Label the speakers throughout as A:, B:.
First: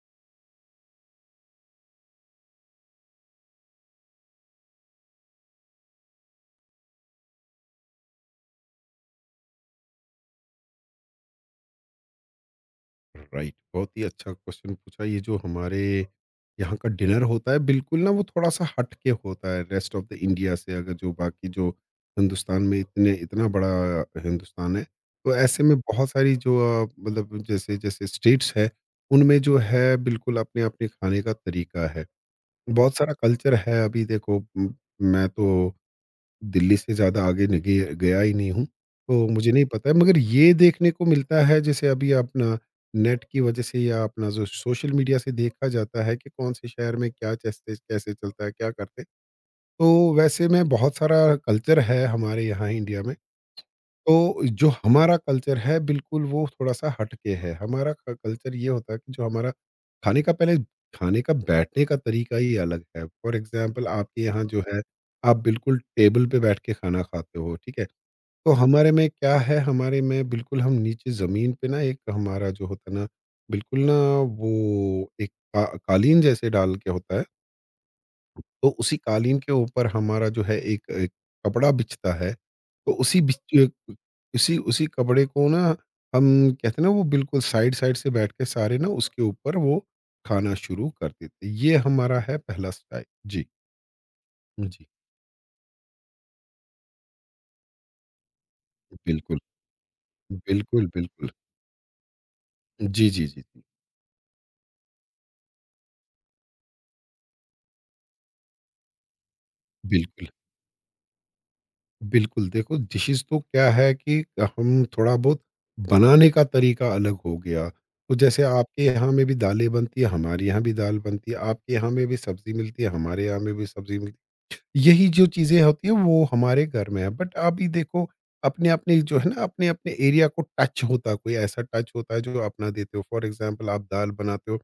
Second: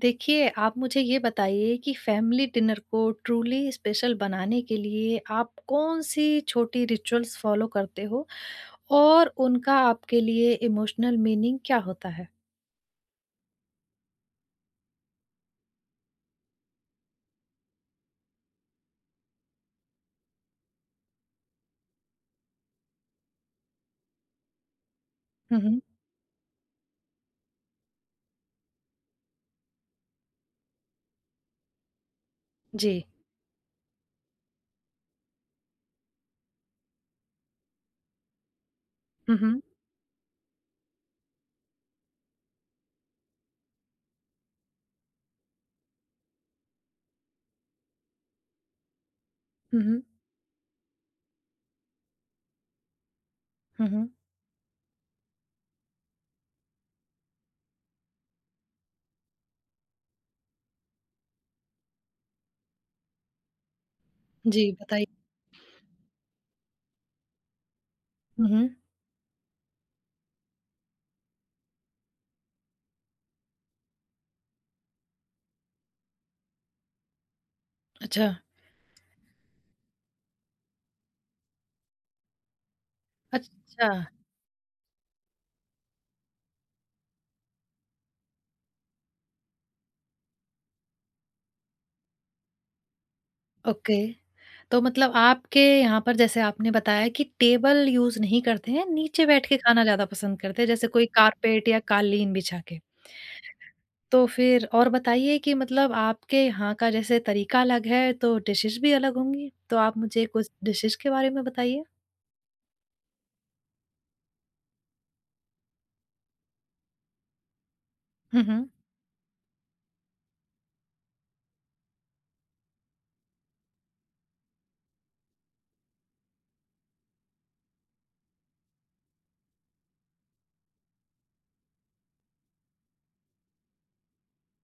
A: देखिए, आप मुझे ये बताइए कि फैमिली डिनर को ट्रूली स्पेशल बनाने के लिए आप कौन-सी छोटी रिचुअल्स फ़ॉलो करते हो और उनका आपके लिए इमोशनल मीनिंग क्या होता है?
B: राइट, बहुत ही अच्छा क्वेश्चन पूछा। ये जो हमारे यहाँ का डिनर होता है बिल्कुल ना, वो थोड़ा सा हट के होता है रेस्ट ऑफ द इंडिया से। अगर जो बाकी जो हिंदुस्तान में इतने इतना बड़ा हिंदुस्तान है, तो
A: हुँ,
B: ऐसे में
A: हुँ।
B: बहुत सारी जो मतलब जैसे जैसे स्टेट्स है उनमें जो है बिल्कुल अपने अपने खाने का तरीका है। बहुत
A: जी।
B: सारा कल्चर है। अभी देखो, मैं तो दिल्ली से ज़्यादा आगे नहीं गया गया ही नहीं हूँ, तो
A: हुँ,
B: मुझे
A: हुँ।
B: नहीं पता है। मगर ये देखने को मिलता है जैसे अभी अपना नेट की वज़ह से या अपना जो सोशल मीडिया से देखा जाता है कि कौन से शहर में क्या चस्ते कैसे चलता है, क्या करते हैं।
A: हुँ, हुँ।
B: तो वैसे में बहुत सारा कल्चर है हमारे यहाँ इंडिया में।
A: हुँ, हुँ।
B: तो जो हमारा कल्चर है बिल्कुल वो थोड़ा-सा हट के है। हमारा क कल्चर ये होता है कि जो हमारा खाने का पहले खाने का बैठने का तरीका ही अलग है। फॉर एग्ज़ाम्पल आपके यहाँ जो
A: जी,
B: है,
A: बताइए।
B: आप बिल्कुल टेबल पे बैठ के खाना खाते हो, ठीक है?
A: हुँ,
B: तो
A: हुँ।
B: हमारे में क्या है, हमारे में बिल्कुल हम नीचे ज़मीन पे ना एक हमारा जो होता है ना, बिल्कुल ना वो एक का कालीन जैसे डाल के होता है।
A: अच्छा।
B: तो उसी कालीन के ऊपर हमारा जो है एक एक कपड़ा बिछता है, तो
A: अच्छा,
B: उसी उसी कपड़े को ना हम कहते हैं ना, वो बिल्कुल साइड-साइड से बैठ के सारे ना उसके ऊपर वो खाना शुरू कर देते हैं। ये हमारा है पहला स्टाइल। जी।
A: ओके। तो
B: जी।
A: मतलब आपके यहाँ पर जैसे आपने बताया कि टेबल यूज़ नहीं करते हैं, नीचे
B: बिल्कुल,
A: बैठ के खाना ज़्यादा पसंद करते हैं,
B: बिल्कुल,
A: जैसे कोई
B: बिल्कुल।
A: कारपेट या कालीन बिछा के।
B: जी, जी, जी, जी।
A: तो फिर और बताइए कि मतलब आपके यहाँ का जैसे तरीका अलग है, तो डिशेज़ भी अलग होंगी? तो आप मुझे
B: बिल्कुल।
A: कुछ डिशेज़ के बारे में बताइए?
B: बिल्कुल, देखो, डिशेज़ तो क्या है कि हम थोड़ा बहुत बनाने का तरीका अलग हो गया। तो जैसे
A: हुँ, हुँ।
B: आपके यहाँ में भी दालें बनती है, हमारे यहाँ भी दाल बनती है, आपके यहाँ में भी सब्ज़ी मिलती है, हमारे यहाँ में भी सब्ज़ी मिलती है। यही जो चीज़ें होती हैं वो हमारे घर में है। बट अभी देखो, अपने-अपने जो है ना अपने-अपने एरिया को टच होता है, कोई ऐसा टच होता है जो अपना देते हो। फ़ॉर एग्ज़ाम्पल आप दाल बनाते हो,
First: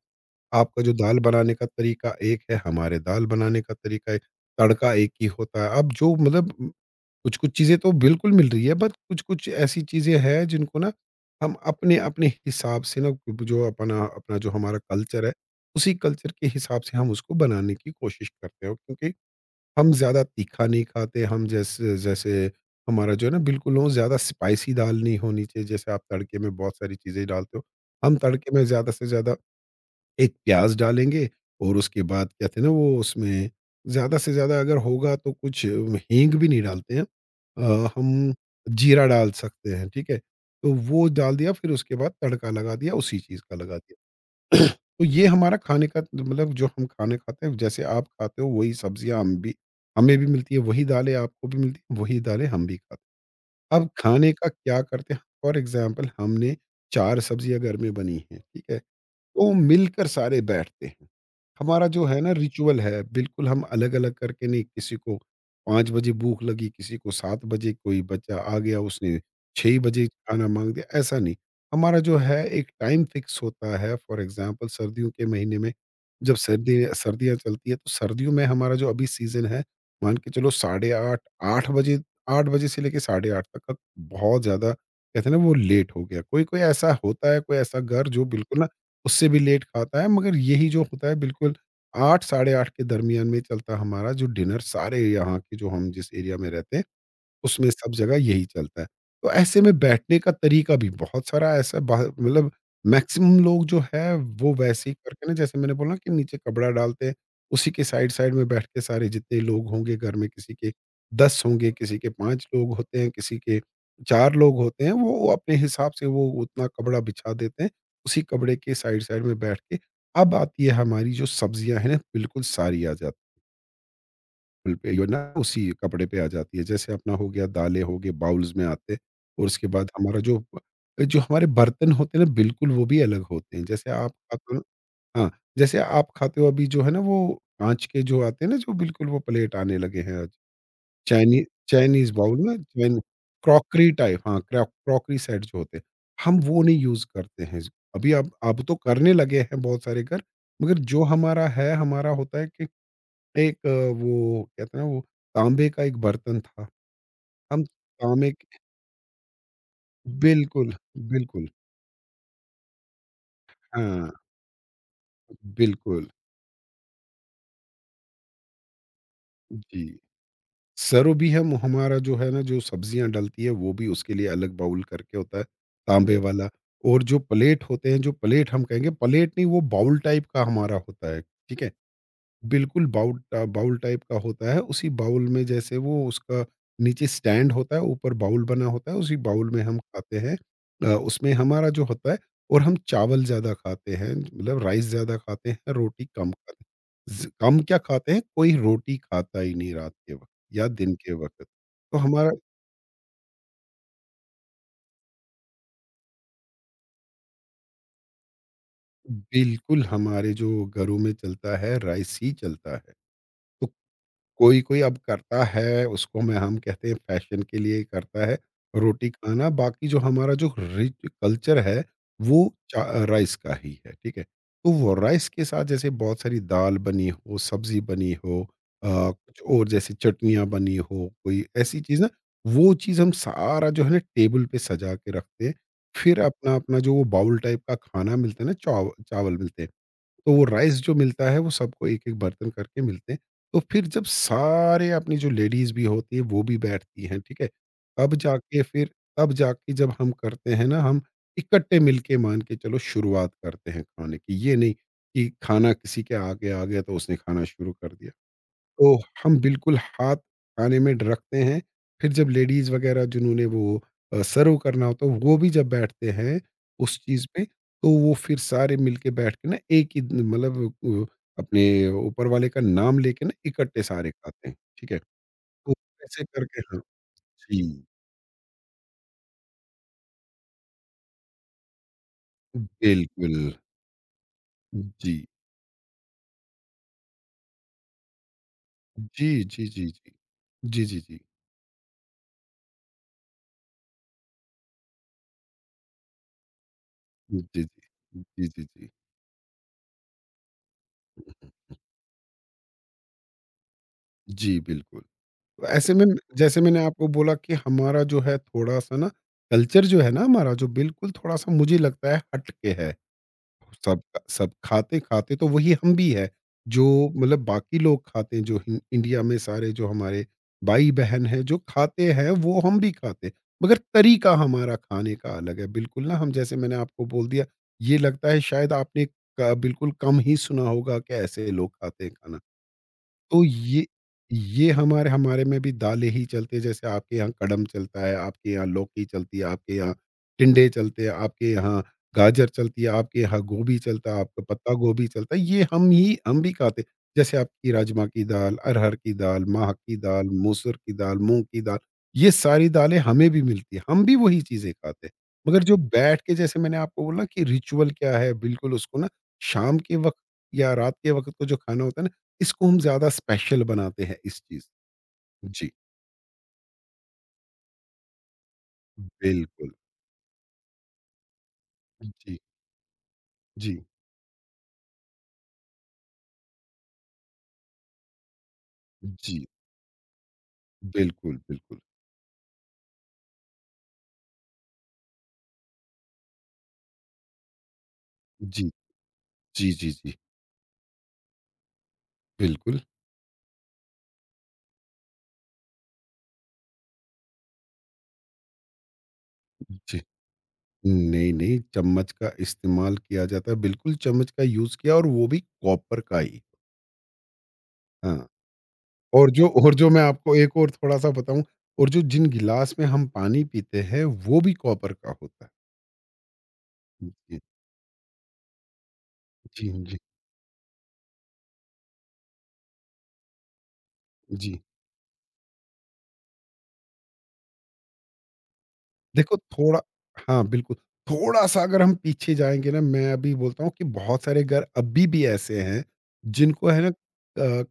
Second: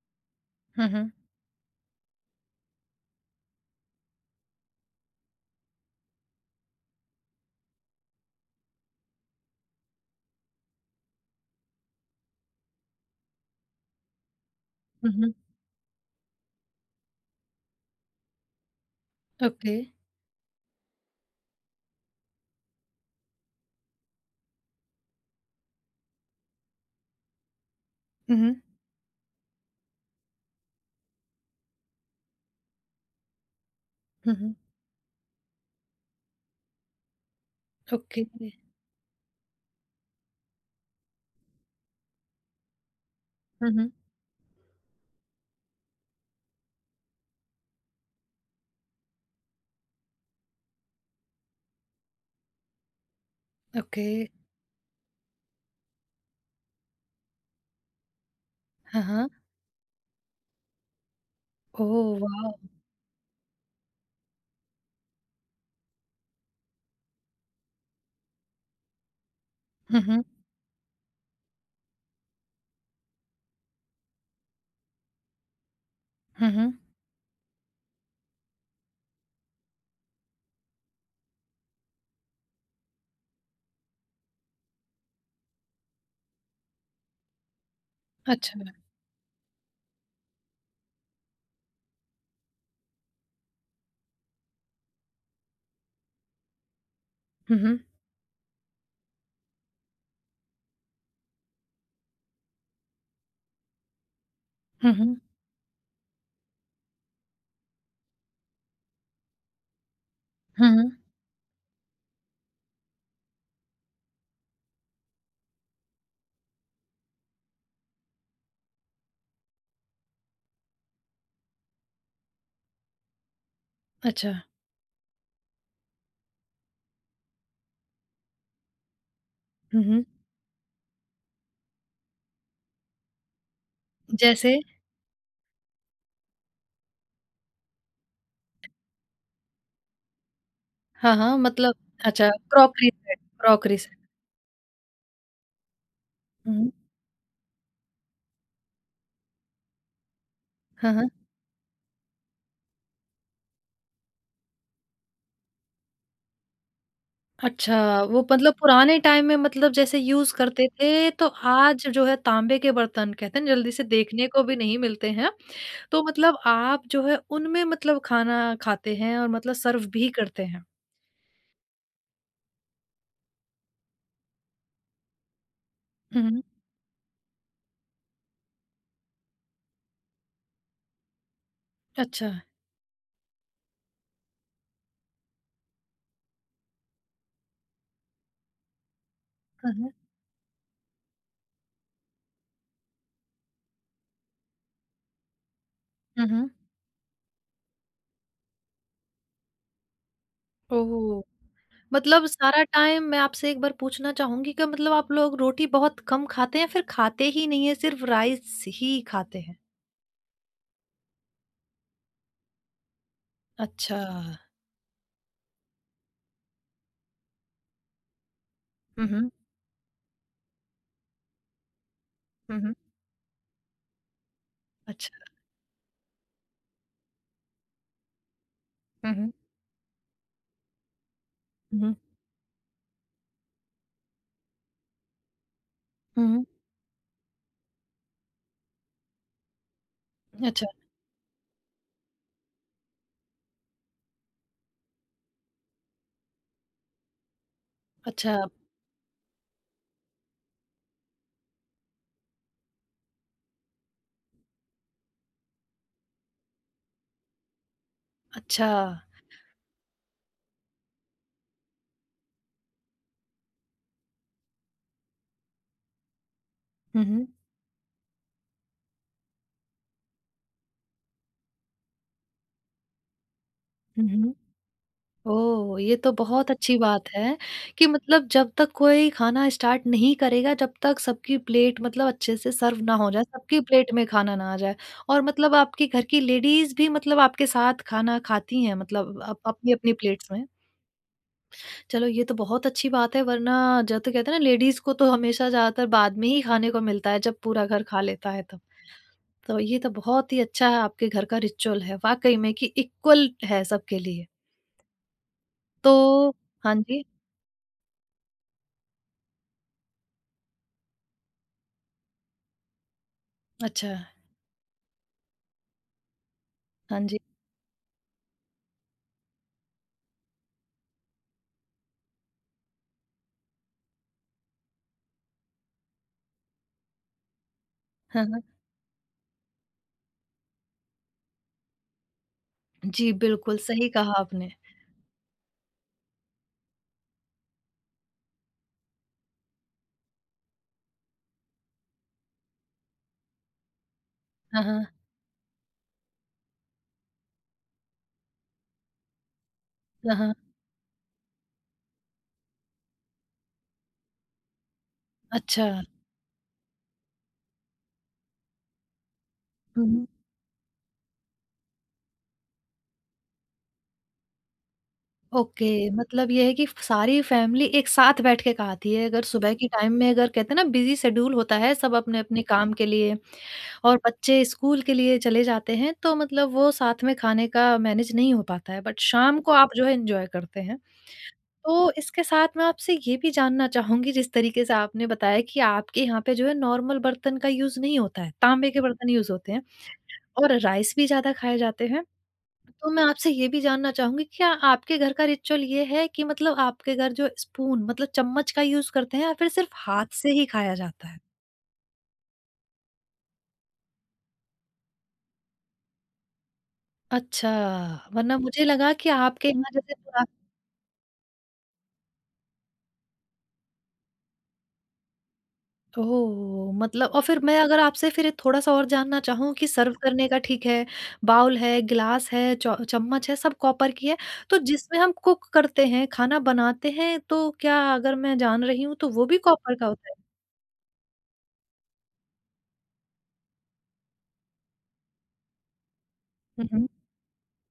B: आपका
A: हुँ,
B: जो
A: हुँ।
B: दाल बनाने का तरीका एक है, हमारे दाल बनाने का तरीका एक, तड़का एक ही होता है। अब जो मतलब कुछ-कुछ चीज़ें तो बिल्कुल मिल रही है, बट कुछ-कुछ ऐसी चीज़ें हैं जिनको ना हम अपने-अपने हिसाब से ना कि जो अपना अपना जो हमारा
A: हुँ,
B: कल्चर है,
A: हुँ।
B: उसी कल्चर के हिसाब से हम उसको बनाने की कोशिश करते हैं। क्योंकि
A: ओके।
B: हम ज़्यादा तीखा नहीं खाते, हम जैसे जैसे हमारा जो है ना बिल्कुल वो ज़्यादा स्पाइसी दाल नहीं होनी चाहिए, जैसे आप तड़के में बहुत सारी चीज़ें डालते हो। हम
A: हुँ,
B: तड़के
A: हुँ।
B: में ज़्यादा से ज़्यादा एक प्याज़ डालेंगे और उसके बाद कहते हैं ना वो उसमें ज़्यादा से
A: हुँ, हुँ।
B: ज़्यादा अगर होगा तो कुछ हींग भी नहीं डालते हैं।
A: ओके।
B: हम जीरा डाल सकते हैं, ठीक है? तो वो डाल दिया, फिर उसके बाद तड़का लगा दिया उसी चीज़ का
A: हुँ,
B: लगा
A: हुँ।
B: दिया। तो ये हमारा खाने का मतलब जो हम खाने खाते हैं जैसे आप खाते हो वही सब्ज़ियाँ हम भी हमें भी मिलती है, वही दालें आपको भी मिलती है, वही दालें हम भी खाते हैं। अब
A: ओके।
B: खाने का क्या करते हैं, फॉर एग्ज़ाम्पल हमने 4 सब्ज़ियाँ घर में बनी हैं, ठीक है?
A: हाँ, हाँ।
B: तो मिलकर सारे बैठते हैं। हमारा जो
A: ओह
B: है ना
A: वाओ!
B: रिचुअल है बिल्कुल, हम अलग-अलग करके नहीं, किसी को 5 बजे भूख लगी, किसी को 7 बजे, कोई बच्चा आ गया उसने 6
A: हुँ,
B: बजे
A: हुँ।
B: खाना माँग दिया, ऐसा नहीं। हमारा जो है एक टाइम फिक्स होता है। फॉर एग्ज़ाम्पल सर्दियों के महीने में जब
A: हुँ, हुँ।
B: सर्दी सर्दियाँ चलती है, तो सर्दियों में हमारा जो अभी सीज़न है मान के चलो साढ़े 8, 8 बजे 8 बजे से लेके साढ़े 8 तक का। बहुत ज़्यादा कहते हैं ना वो लेट हो गया। कोई-कोई ऐसा होता है, कोई ऐसा घर जो
A: अच्छा।
B: बिल्कुल ना उससे भी लेट खाता है, मगर यही जो होता है बिल्कुल 8 साढ़े 8 के दरमियान में चलता है हमारा जो डिनर, सारे यहाँ के जो हम जिस एरिया में रहते हैं
A: हुँ,
B: उसमें
A: हुँ।
B: सब जगह यही चलता है। तो ऐसे में बैठने का तरीका भी बहुत सारा ऐसा बाह मतलब मैक्सिमम लोग जो है वो वैसे
A: हुँ,
B: ही
A: हुँ।
B: करके ना जैसे मैंने बोला कि नीचे कपड़ा डालते हैं, उसी के साइड-साइड में बैठ के सारे जितने लोग होंगे घर में, किसी
A: हुँ,
B: के
A: हुँ।
B: 10 होंगे, किसी के 5 लोग होते हैं, किसी के 4 लोग होते हैं, वो अपने हिसाब से वो उतना कपड़ा बिछा देते हैं, उसी कपड़े के साइड-साइड में बैठ के। अब आती है हमारी जो सब्जियाँ हैं ना, बिल्कुल सारी आ जाती
A: अच्छा।
B: बिल पे यो ना उसी कपड़े पे आ जाती है। जैसे अपना हो गया, दालें हो गई बाउल्स में आते और उसके
A: हुँ,
B: बाद
A: हुँ।
B: हमारा जो जो हमारे बर्तन होते हैं ना, बिल्कुल वो भी अलग होते हैं। जैसे आप
A: जैसे?
B: खाते हो, हाँ, जैसे आप खाते हो अभी जो है ना वो काँच के जो आते हैं ना, जो बिल्कुल वो प्लेट आने लगे हैं आज।
A: हाँ, हाँ,
B: चाइनी
A: मतलब
B: चाइनीज़
A: अच्छा,
B: बाउल ना
A: crockery
B: china
A: set crockery
B: crockery
A: set.
B: Type, हाँ, क्रा क्रॉकरी सेट जो होते हैं, हम
A: हुँ,
B: वो
A: हुँ।
B: नहीं यूज़ करते हैं। अभी अब तो करने लगे हैं बहुत सारे घर, मगर
A: हाँ,
B: जो
A: हाँ।
B: हमारा है, हमारा होता है कि एक वो कहते हैं ना वो तांबे का एक बर्तन था। हम
A: अच्छा, वो
B: तांबे
A: मतलब
B: के
A: पुराने टाइम में मतलब जैसे यूज़ करते
B: बिल्कुल,
A: थे, तो
B: बिल्कुल।
A: आज जो है तांबे के बर्तन कहते हैं ना जल्दी से
B: हाँ,
A: देखने को भी नहीं मिलते हैं। तो
B: बिल्कुल।
A: मतलब आप जो है उनमें मतलब खाना खाते हैं और मतलब
B: जी।
A: सर्व भी करते हैं।
B: सरो भी हम हमारा जो है ना जो सब्जियाँ डलती है वो भी उसके लिए अलग बाउल करके होता है, तांबे
A: हुँ, हुँ।
B: वाला। और जो प्लेट होते हैं, जो प्लेट, हम कहेंगे प्लेट नहीं, वो बाउल टाइप का हमारा होता है, ठीक है?
A: अच्छा।
B: बिल्कुल बाउल, बाउल टाइप का होता है। उसी बाउल में जैसे वो उसका नीचे स्टैंड होता है, ऊपर बाउल बना होता है, उसी बाउल में
A: हुँ,
B: हम
A: हुँ।
B: खाते हैं। उसमें हमारा जो होता है और हम चावल ज़्यादा खाते हैं, मतलब राइस ज़्यादा खाते हैं, रोटी
A: हुँ,
B: कम
A: हुँ।
B: खाते हैं। ज़ कम क्या खाते हैं, कोई रोटी खाता ही नहीं रात के वक़्त या दिन के
A: ओह!
B: वक़्त। तो
A: मतलब
B: हमारा
A: सारा टाइम मैं आपसे एक बार पूछना चाहूँगी कि मतलब आप लोग रोटी बहुत कम खाते हैं, फिर खाते ही नहीं हैं, सिर्फ राइस ही खाते हैं?
B: बिल्कुल हमारे जो घरों में चलता है, राइस ही चलता है। तो
A: अच्छा।
B: कोई कोई अब करता है, उसको मैं हम कहते हैं फैशन के लिए करता है
A: हुँ,
B: रोटी
A: हुँ।
B: खाना, बाकी जो हमारा जो रिच कल्चर है वो
A: हुँ, हुँ।
B: राइस का ही है, ठीक है? तो वो
A: अच्छा।
B: राइस के साथ जैसे बहुत सारी दाल बनी हो, सब्जी बनी हो,
A: हुँ, हुँ।
B: कुछ और जैसे चटनियाँ बनी हो, कोई
A: हुँ,
B: ऐसी
A: हुँ।
B: चीज़ ना, वो चीज़ हम सारा जो है ना टेबल पे सजा के रखते हैं। फिर
A: हुँ, हुँ।
B: अपना अपना जो वो बाउल टाइप का खाना मिलता है ना, चावल मिलते हैं, तो वो
A: अच्छा,
B: राइस जो मिलता है वो सबको एक-एक बर्तन करके मिलते हैं। तो फिर जब सारे अपनी जो लेडीज़ भी होती है वो भी बैठती हैं, ठीक है? तब
A: अच्छा।
B: जाके फिर तब जाके जब हम करते हैं ना, हम इकट्ठे मिलके मान के चलो शुरुआत करते हैं खाने की। ये नहीं कि खाना किसी के आगे आ गया तो उसने खाना शुरू कर दिया।
A: अच्छा।
B: तो हम बिल्कुल हाथ खाने में रखते हैं, फिर जब लेडीज़ वग़ैरह जिन्होंने वो सर्व करना होता है, वो भी जब बैठते हैं उस
A: हुँ,
B: चीज़
A: हुँ।
B: पे, तो वो फिर सारे मिलके बैठ के ना मतलब अ, अपने ऊपर वाले का नाम लेके ना इकट्ठे
A: हुँ,
B: सारे
A: हुँ।
B: खाते हैं, ठीक है? तो
A: ओह! ये तो
B: ऐसे
A: बहुत
B: करके,
A: अच्छी
B: हाँ,
A: बात है
B: जी,
A: कि मतलब जब तक कोई खाना स्टार्ट नहीं करेगा, जब तक सबकी प्लेट मतलब अच्छे से सर्व ना हो जाए,
B: बिल्कुल।
A: सबकी प्लेट में खाना ना आ जाए।
B: जी।
A: और मतलब आपके घर की लेडीज़ भी मतलब आपके साथ खाना खाती हैं मतलब
B: जी,
A: अप
B: जी, जी,
A: अपनी-अपनी
B: जी।
A: प्लेट्स में।
B: जी, जी, जी।
A: चलो ये तो बहुत अच्छी बात है वरना जो तो कहते हैं ना लेडीज़ को तो हमेशा ज़्यादातर बाद में ही खाने को मिलता है जब
B: जी, जी।
A: पूरा घर खा लेता है
B: जी,
A: तब।
B: जी, जी।
A: तो ये तो बहुत ही अच्छा है, आपके घर का रिचुअल है वाक़ई में कि इक्वल है सबके लिए।
B: जी, बिल्कुल। ऐसे में
A: तो
B: जैसे
A: हाँ
B: मैंने
A: जी।
B: आपको बोला कि हमारा जो है थोड़ा-सा ना कल्चर, जो है ना हमारा, जो बिल्कुल थोड़ा-सा मुझे लगता है हट के है।
A: अच्छा।
B: सब सब खाते-खाते तो वही हम भी है, जो
A: हाँ जी।
B: मतलब बाकी लोग खाते हैं जो हि इंडिया में सारे जो हमारे भाई-बहन हैं जो खाते हैं वो हम भी खाते हैं। मगर तरीका हमारा खाने का अलग है। बिल्कुल ना, हम जैसे मैंने आपको बोल दिया, ये
A: हाँ,
B: लगता है
A: हाँ।
B: शायद आपने क बिल्कुल कम ही सुना होगा कि ऐसे लोग खाते हैं खाना।
A: जी,
B: तो
A: बिल्कुल सही कहा आपने।
B: ये हमारे हमारे में भी दालें ही चलती है जैसे आपके यहाँ कड़म चलता है, आपके यहाँ लौकी चलती है, आपके यहाँ टिंडे चलते हैं, आपके यहाँ गाजर चलती है, आपके यहाँ गोभी चलता है, आपका
A: हाँ,
B: पत्ता
A: हाँ।
B: गोभी चलता है, ये हम भी खाते हैं। जैसे आपकी राजमा की दाल, अरहर की दाल, माह की
A: हाँ,
B: दाल,
A: हाँ।
B: मसूर की दाल, मूँग की दाल, ये सारी दालें हमें भी मिलती हैं, हम भी वही चीज़ें खाते हैं। मगर
A: अच्छा।
B: जो बैठ के जैसे मैंने आपको बोला कि रिचुअल क्या है, बिल्कुल उसको ना शाम
A: हुँ,
B: के
A: हुँ।
B: वक़्त या रात के वक़्त को जो खाना होता है ना, इसको हम ज़्यादा स्पेशल बनाते हैं इस चीज़।
A: ओके,
B: जी,
A: मतलब ये है कि फ सारी फैमिली एक साथ बैठ के खाती है, अगर सुबह के
B: बिल्कुल।
A: टाइम में अगर कहते हैं ना बिज़ी शेड्यूल होता है, सब
B: जी,
A: अपने-अपने काम के लिए
B: जी,
A: और बच्चे स्कूल के लिए चले जाते हैं, तो मतलब वो साथ में खाने का मैनेज नहीं हो पाता है, बट शाम
B: जी,
A: को आप जो है एन्जॉय करते हैं।
B: बिल्कुल, बिल्कुल।
A: तो इसके साथ मैं आपसे ये भी जानना चाहूँगी जिस तरीके से आपने बताया कि आपके यहाँ पे जो है नॉर्मल बर्तन का यूज़ नहीं होता है,
B: जी,
A: तांबे के बर्तन यूज़ होते हैं
B: जी, जी, जी,
A: और राइस भी ज़्यादा खाए जाते हैं।
B: बिल्कुल।
A: तो मैं आपसे ये भी जानना चाहूँगी क्या आपके घर का रिचुअल ये है कि मतलब आपके घर जो स्पून मतलब चम्मच का यूज़ करते हैं या फिर सिर्फ़
B: जी,
A: हाथ से ही खाया जाता है?
B: नहीं, नहीं, चम्मच का इस्तेमाल किया जाता है, बिल्कुल चम्मच का यूज़ किया, और वो भी कॉपर का ही।
A: अच्छा,
B: हाँ,
A: वरना मुझे लगा कि आपके यहाँ
B: और जो
A: जैसे
B: मैं आपको
A: पुराने
B: एक और थोड़ा-सा बताऊँ, और जो जिन गिलास में हम पानी पीते हैं, वो भी कॉपर का होता है।
A: ओह! मतलब और फिर
B: जी,
A: मैं अगर आपसे फिर थोड़ा सा और जानना चाहूँ कि
B: जी,
A: सर्व
B: जी,
A: करने का ठीक है, बाउल है, ग्लास है, चौ चम्मच है, सब कॉपर की है।
B: जी।
A: तो जिसमें हम कुक करते हैं, खाना बनाते हैं, तो क्या अगर मैं जान रही हूँ तो वो
B: देखो,
A: भी कॉपर
B: थोड़ा
A: का होता है?
B: हाँ, बिल्कुल। थोड़ा-सा अगर हम पीछे जाएँगे ना, मैं अभी बोलता हूँ कि बहुत सारे घर अभी भी ऐसे हैं,
A: हुँ,
B: जिनको है
A: हुँ।
B: ना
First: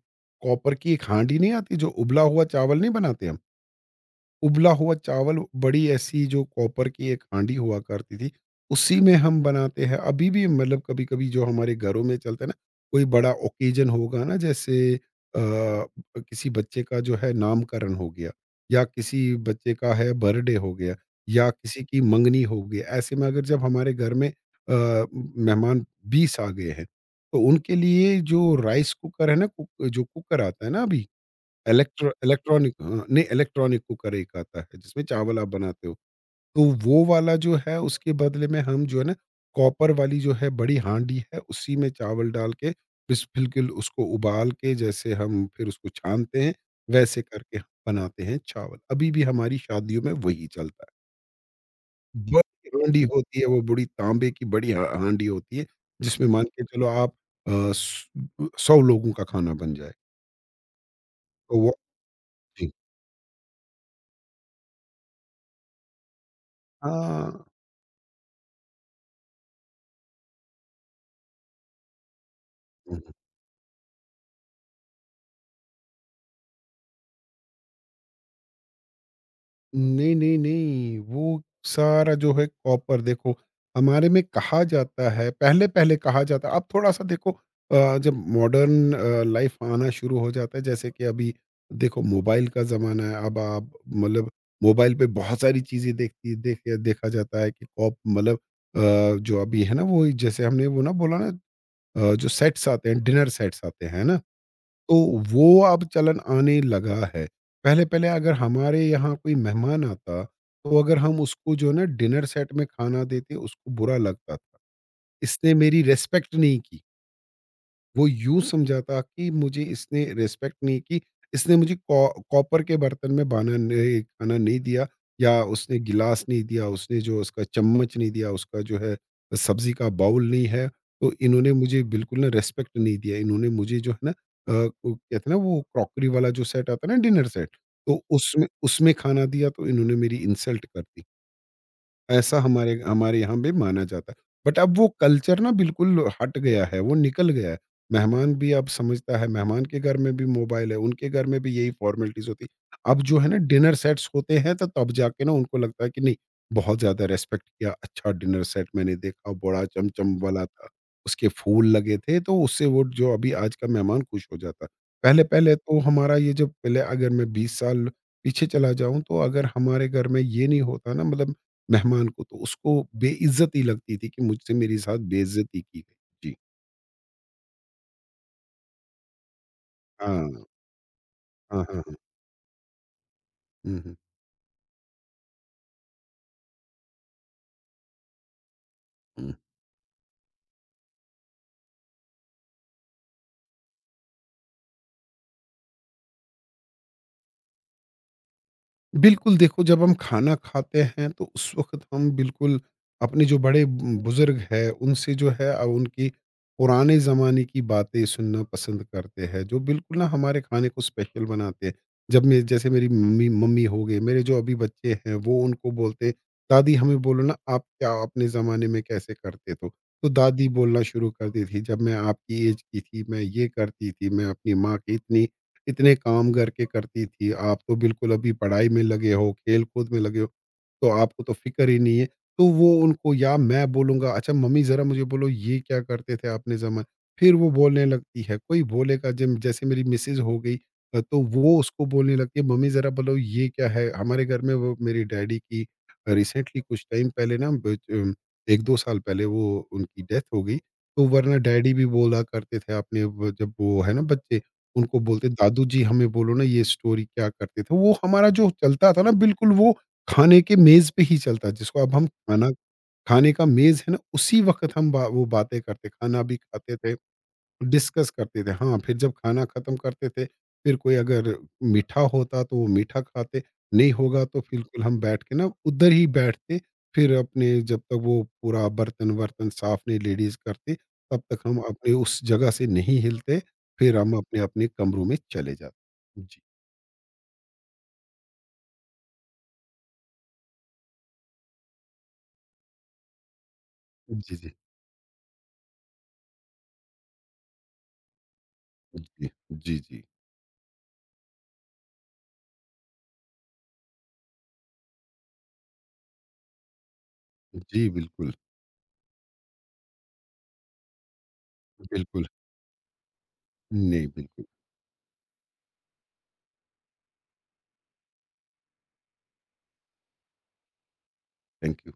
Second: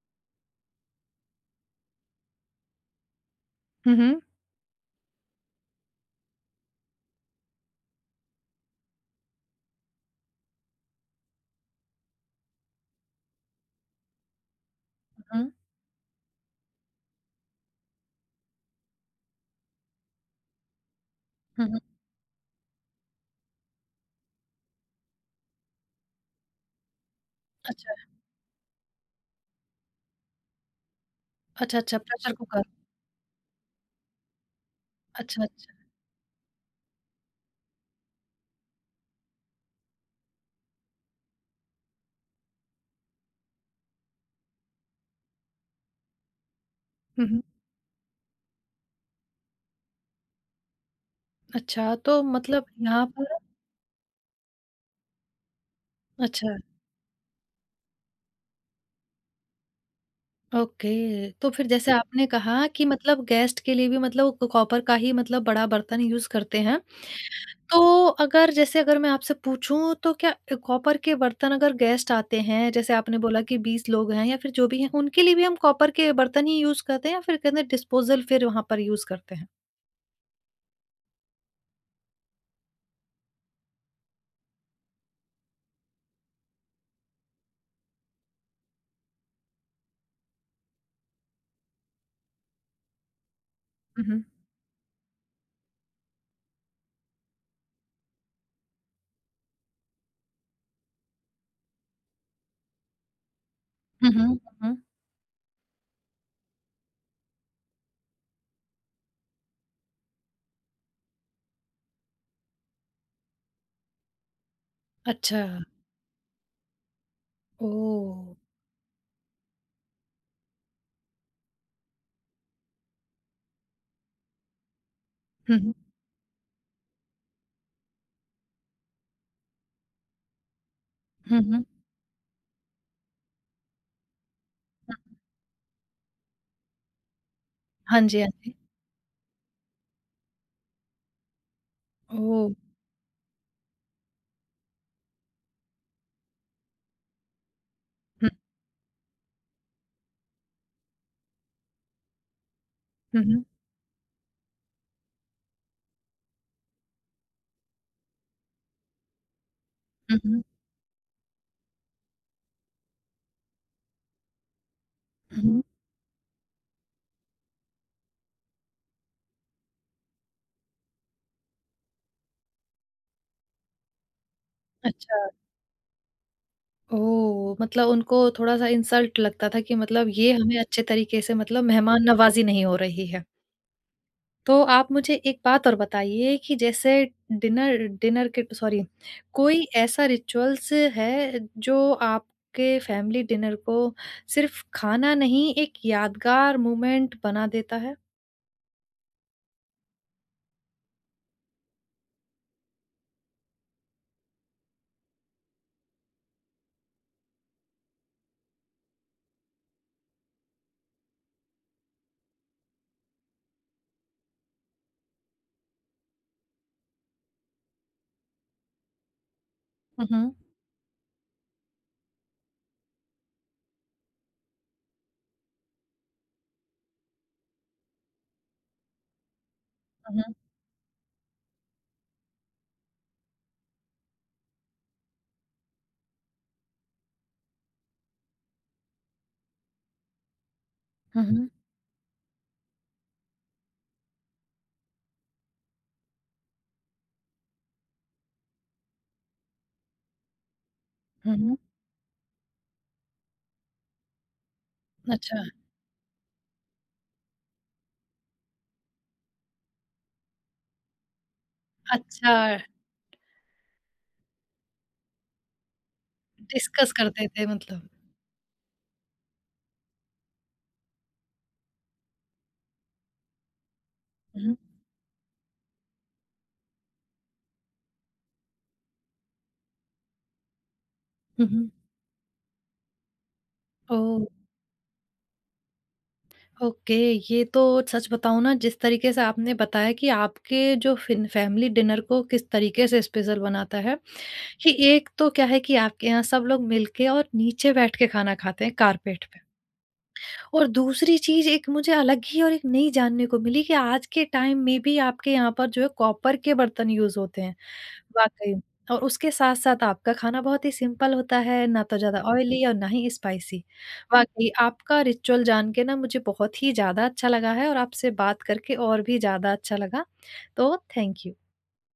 B: कॉपर की एक हांडी नहीं आती, जो उबला हुआ चावल नहीं बनाते हम?
A: हुँ, हुँ।
B: उबला हुआ चावल बड़ी ऐसी जो कॉपर की एक हांडी हुआ करती थी, उसी में हम बनाते हैं। अभी भी मतलब कभी-कभी जो हमारे घरों में चलता है ना, कोई बड़ा ओकेजन होगा ना, जैसे
A: हुँ,
B: किसी बच्चे का जो है नामकरण हो गया, या किसी बच्चे का है बर्थडे हो गया, या
A: हुँ, हुँ।
B: किसी की मंगनी हो गई। ऐसे में अगर जब हमारे घर में मेहमान 20 आ गए हैं, तो उनके
A: अच्छा,
B: लिए जो राइस कुकर है ना, कुक जो कुकर आता है ना अभी,
A: अच्छा, अच्छा
B: इलेक्ट्रो
A: प्रेशर कुकर।
B: इलेक्ट्रॉनिक, हाँ, नहीं, इलेक्ट्रॉनिक कुकर एक आता है जिसमें चावल
A: अच्छा,
B: आप
A: अच्छा।
B: बनाते हो। तो वो वाला जो है उसके बदले में हम जो है ना, कॉपर वाली जो है बड़ी हांडी है, उसी में चावल डाल के बिस बिल्कुल उसको उबाल के, जैसे हम फिर उसको छानते हैं, वैसे
A: हुँ, हुँ।
B: करके हम बनाते हैं चावल। अभी भी हमारी शादियों में वही चलता है।
A: अच्छा, तो मतलब
B: बड़ी हांडी
A: यहाँ पर
B: होती है, वो बड़ी तांबे की बड़ी हा हांडी होती है, जिसमें मान
A: अच्छा,
B: के चलो आप अ, स 100 लोगों का खाना बन जाए।
A: ओके। तो
B: तो
A: फिर
B: वो,
A: जैसे आपने कहा
B: जी।
A: कि मतलब गेस्ट के लिए भी मतलब कॉपर का ही मतलब बड़ा बर्तन यूज़ करते हैं।
B: हाँ।
A: तो अगर जैसे अगर मैं आपसे पूछूँ तो क्या कॉपर के बर्तन अगर गेस्ट आते हैं, जैसे
B: हुँ।
A: आपने बोला कि 20 लोग हैं या फिर जो भी हैं, उनके लिए भी हम कॉपर के बर्तन ही यूज़ करते हैं या फिर कहते हैं डिस्पोज़ल फिर वहाँ पर यूज़ करते हैं?
B: नहीं, नहीं, नहीं, वो सारा जो है कॉपर, देखो, हमारे में कहा जाता है, पहले-पहले कहा जाता है, अब थोड़ा-सा देखो, जब मॉडर्न लाइफ़ आना शुरू हो जाता है, जैसे कि अभी देखो मोबाइल का ज़माना है, अब आप
A: हुँ, हुँ।
B: मतलब मोबाइल पे बहुत सारी चीज़ें देखती देख देखा जाता है कि कॉप मतलब अ, जो अभी है ना, वो जैसे हमने वो ना बोला ना, जो सेट्स आते हैं, डिनर सेट्स आते हैं, है
A: हुँ,
B: ना?
A: हुँ, हुँ, हुँ।
B: तो वो अब चलन आने लगा है। पहले-पहले अगर हमारे यहाँ कोई मेहमान आता, तो अगर हम उसको जो है ना डिनर सेट में खाना देते, उसको बुरा लगता था।
A: अच्छा,
B: इसने मेरी रिस्पेक्ट नहीं की। वो
A: ओह!
B: यूँ समझा था कि मुझे इसने रिस्पेक्ट नहीं की, इसने मुझे कॉ कॉपर के बर्तन में बाना नहीं खाना नहीं दिया, या
A: हुँ, हुँ।
B: उसने गिलास नहीं दिया, उसने जो उसका चम्मच नहीं दिया, उसका जो है सब्ज़ी का बाउल नहीं है, तो
A: हुँ,
B: इन्होंने
A: हुँ।
B: मुझे बिल्कुल ना रिस्पेक्ट नहीं दिया। इन्होंने मुझे जो है ना, वो
A: हुँ।
B: कहते हैं ना, वो क्रॉकरी वाला जो सेट आता है ना, डिनर सेट, तो
A: हाँ जी, हाँ
B: उसमें
A: जी।
B: उसमें खाना दिया, तो इन्होंने मेरी इंसल्ट कर दी। ऐसा
A: ओह!
B: हमारे हमारे यहाँ भी माना जाता है। बट अब वो कल्चर ना बिल्कुल हट गया है, वो निकल गया है।
A: हुँ,
B: मेहमान भी अब समझता है, मेहमान के घर में भी मोबाइल है, उनके घर में भी यही फॉर्मेलिटीज़ होती है। अब जो
A: हुँ,
B: है ना
A: हुँ।
B: डिनर सेट्स होते हैं, तो तब जाके ना उनको लगता है कि नहीं, बहुत ज़्यादा रिस्पेक्ट किया, अच्छा डिनर सेट मैंने देखा, बड़ा चमचम
A: हुँ, हुँ।
B: वाला था, उसके फूल लगे थे, तो उससे वो जो अभी आज का मेहमान खुश हो जाता है।
A: हुँ,
B: पहले-पहले
A: हुँ।
B: तो हमारा ये जो पहले, अगर मैं 20 साल पीछे चला जाऊँ, तो अगर हमारे घर में ये नहीं होता ना मतलब, मेहमान को तो उसको बेइज़्ज़ती लगती थी कि मुझसे, मेरे साथ
A: अच्छा,
B: बेइज़्ज़ती की गई। जी।
A: ओह! मतलब उनको थोड़ा-सा इंसल्ट लगता था कि मतलब ये
B: हाँ।
A: हमें अच्छे तरीके से मतलब
B: हाँ, हाँ, हाँ।
A: मेहमान नवाज़ी नहीं हो रही है।
B: हुँ, हुँ।
A: तो आप मुझे एक बात और बताइए कि जैसे डिनर डिनर के सॉरी कोई ऐसा रिचुअल्स है जो आपके फैमिली डिनर को सिर्फ खाना नहीं एक यादगार मोमेंट बना देता है?
B: बिल्कुल, देखो जब हम खाना खाते हैं तो उस वक़्त हम बिल्कुल अपने जो बड़े बुज़ुर्ग हैं उनसे जो है, उनकी पुराने ज़माने की बातें सुनना पसंद करते हैं, जो बिल्कुल ना हमारे खाने को स्पेशल बनाते हैं। जब मैं, जैसे मेरी मम्मी मम्मी हो गई, मेरे जो अभी बच्चे हैं वो उनको बोलते हैं, "दादी हमें बोलो ना आप क्या अपने ज़माने में कैसे करते तो?"
A: हुँ,
B: तो
A: हुँ।
B: दादी बोलना शुरू कर दी थी, "जब मैं आपकी ऐज की थी, मैं ये करती थी, मैं अपनी माँ की इतनी इतने काम घर के करती थी, आप तो बिल्कुल अभी पढ़ाई में लगे हो, खेल कूद में
A: हुँ,
B: लगे हो,
A: हुँ।
B: तो आपको तो फिक्र ही नहीं है।" तो वो उनको, या मैं बोलूँगा, "अच्छा मम्मी ज़रा मुझे बोलो ये क्या करते थे अपने ज़माने।" फिर वो बोलने लगती है। कोई बोलेगा, जब जैसे मेरी मिसेज हो गई, तो
A: हुँ, हुँ।
B: वो उसको बोलने लगती है, "मम्मी ज़रा बोलो ये क्या है हमारे घर में।" वो मेरी डैडी की, रिसेंटली, कुछ टाइम पहले ना, एक दो साल पहले, वो उनकी डेथ हो गई। तो
A: हुँ,
B: वरना
A: हुँ।
B: डैडी भी बोला करते थे, अपने जब वो, है ना, बच्चे उनको बोलते,
A: अच्छा,
B: "दादू जी हमें बोलो ना ये स्टोरी क्या करते थे।" वो हमारा जो चलता था ना बिल्कुल, वो खाने के मेज़ पे ही चलता, जिसको अब हम
A: अच्छा
B: खाना खाने का मेज़ है ना, उसी वक़्त हम बा वो बातें करते, खाना भी खाते
A: डिस्कस
B: थे।
A: करते थे मतलब।
B: डिस्कस करते थे, हाँ, फिर जब खाना खत्म करते थे, फिर कोई अगर मीठा होता तो वो मीठा खाते, नहीं होगा तो
A: हुँ, हुँ।
B: बिल्कुल हम बैठ के ना उधर ही बैठते। फिर अपने जब तक वो पूरा बर्तन वर्तन साफ नहीं लेडीज करती, तब तक
A: हुँ,
B: हम
A: हुँ।
B: अपने उस जगह से नहीं हिलते। फिर हम
A: ओह!
B: अपने अपने कमरों में चले जाते। जी,
A: ओके, ये तो सच बताऊँ ना जिस तरीके से आपने बताया कि आपके जो फ़िन फैमिली डिनर को किस तरीके से स्पेशल बनाता है,
B: जी, जी,
A: कि एक तो क्या है कि आपके यहाँ सब लोग मिलके और नीचे बैठ के खाना खाते हैं कारपेट
B: जी,
A: पे।
B: जी, जी, जी,
A: और दूसरी चीज़ एक मुझे अलग ही और एक नई जानने को मिली कि आज के टाइम में भी आपके यहाँ पर जो है कॉपर के बर्तन यूज़ होते हैं।
B: जी। बिल्कुल,
A: वाक़ई। और उसके साथ-साथ आपका खाना बहुत ही सिंपल होता है, ना तो ज़्यादा
B: बिल्कुल,
A: ऑयली और ना ही स्पाइसी।
B: नहीं, बिल्कुल।
A: वाक़ई आपका रिचुअल जान के ना मुझे बहुत ही ज़्यादा अच्छा लगा है और आपसे बात करके और भी ज़्यादा अच्छा लगा। तो थैंक यू।
B: Thank you.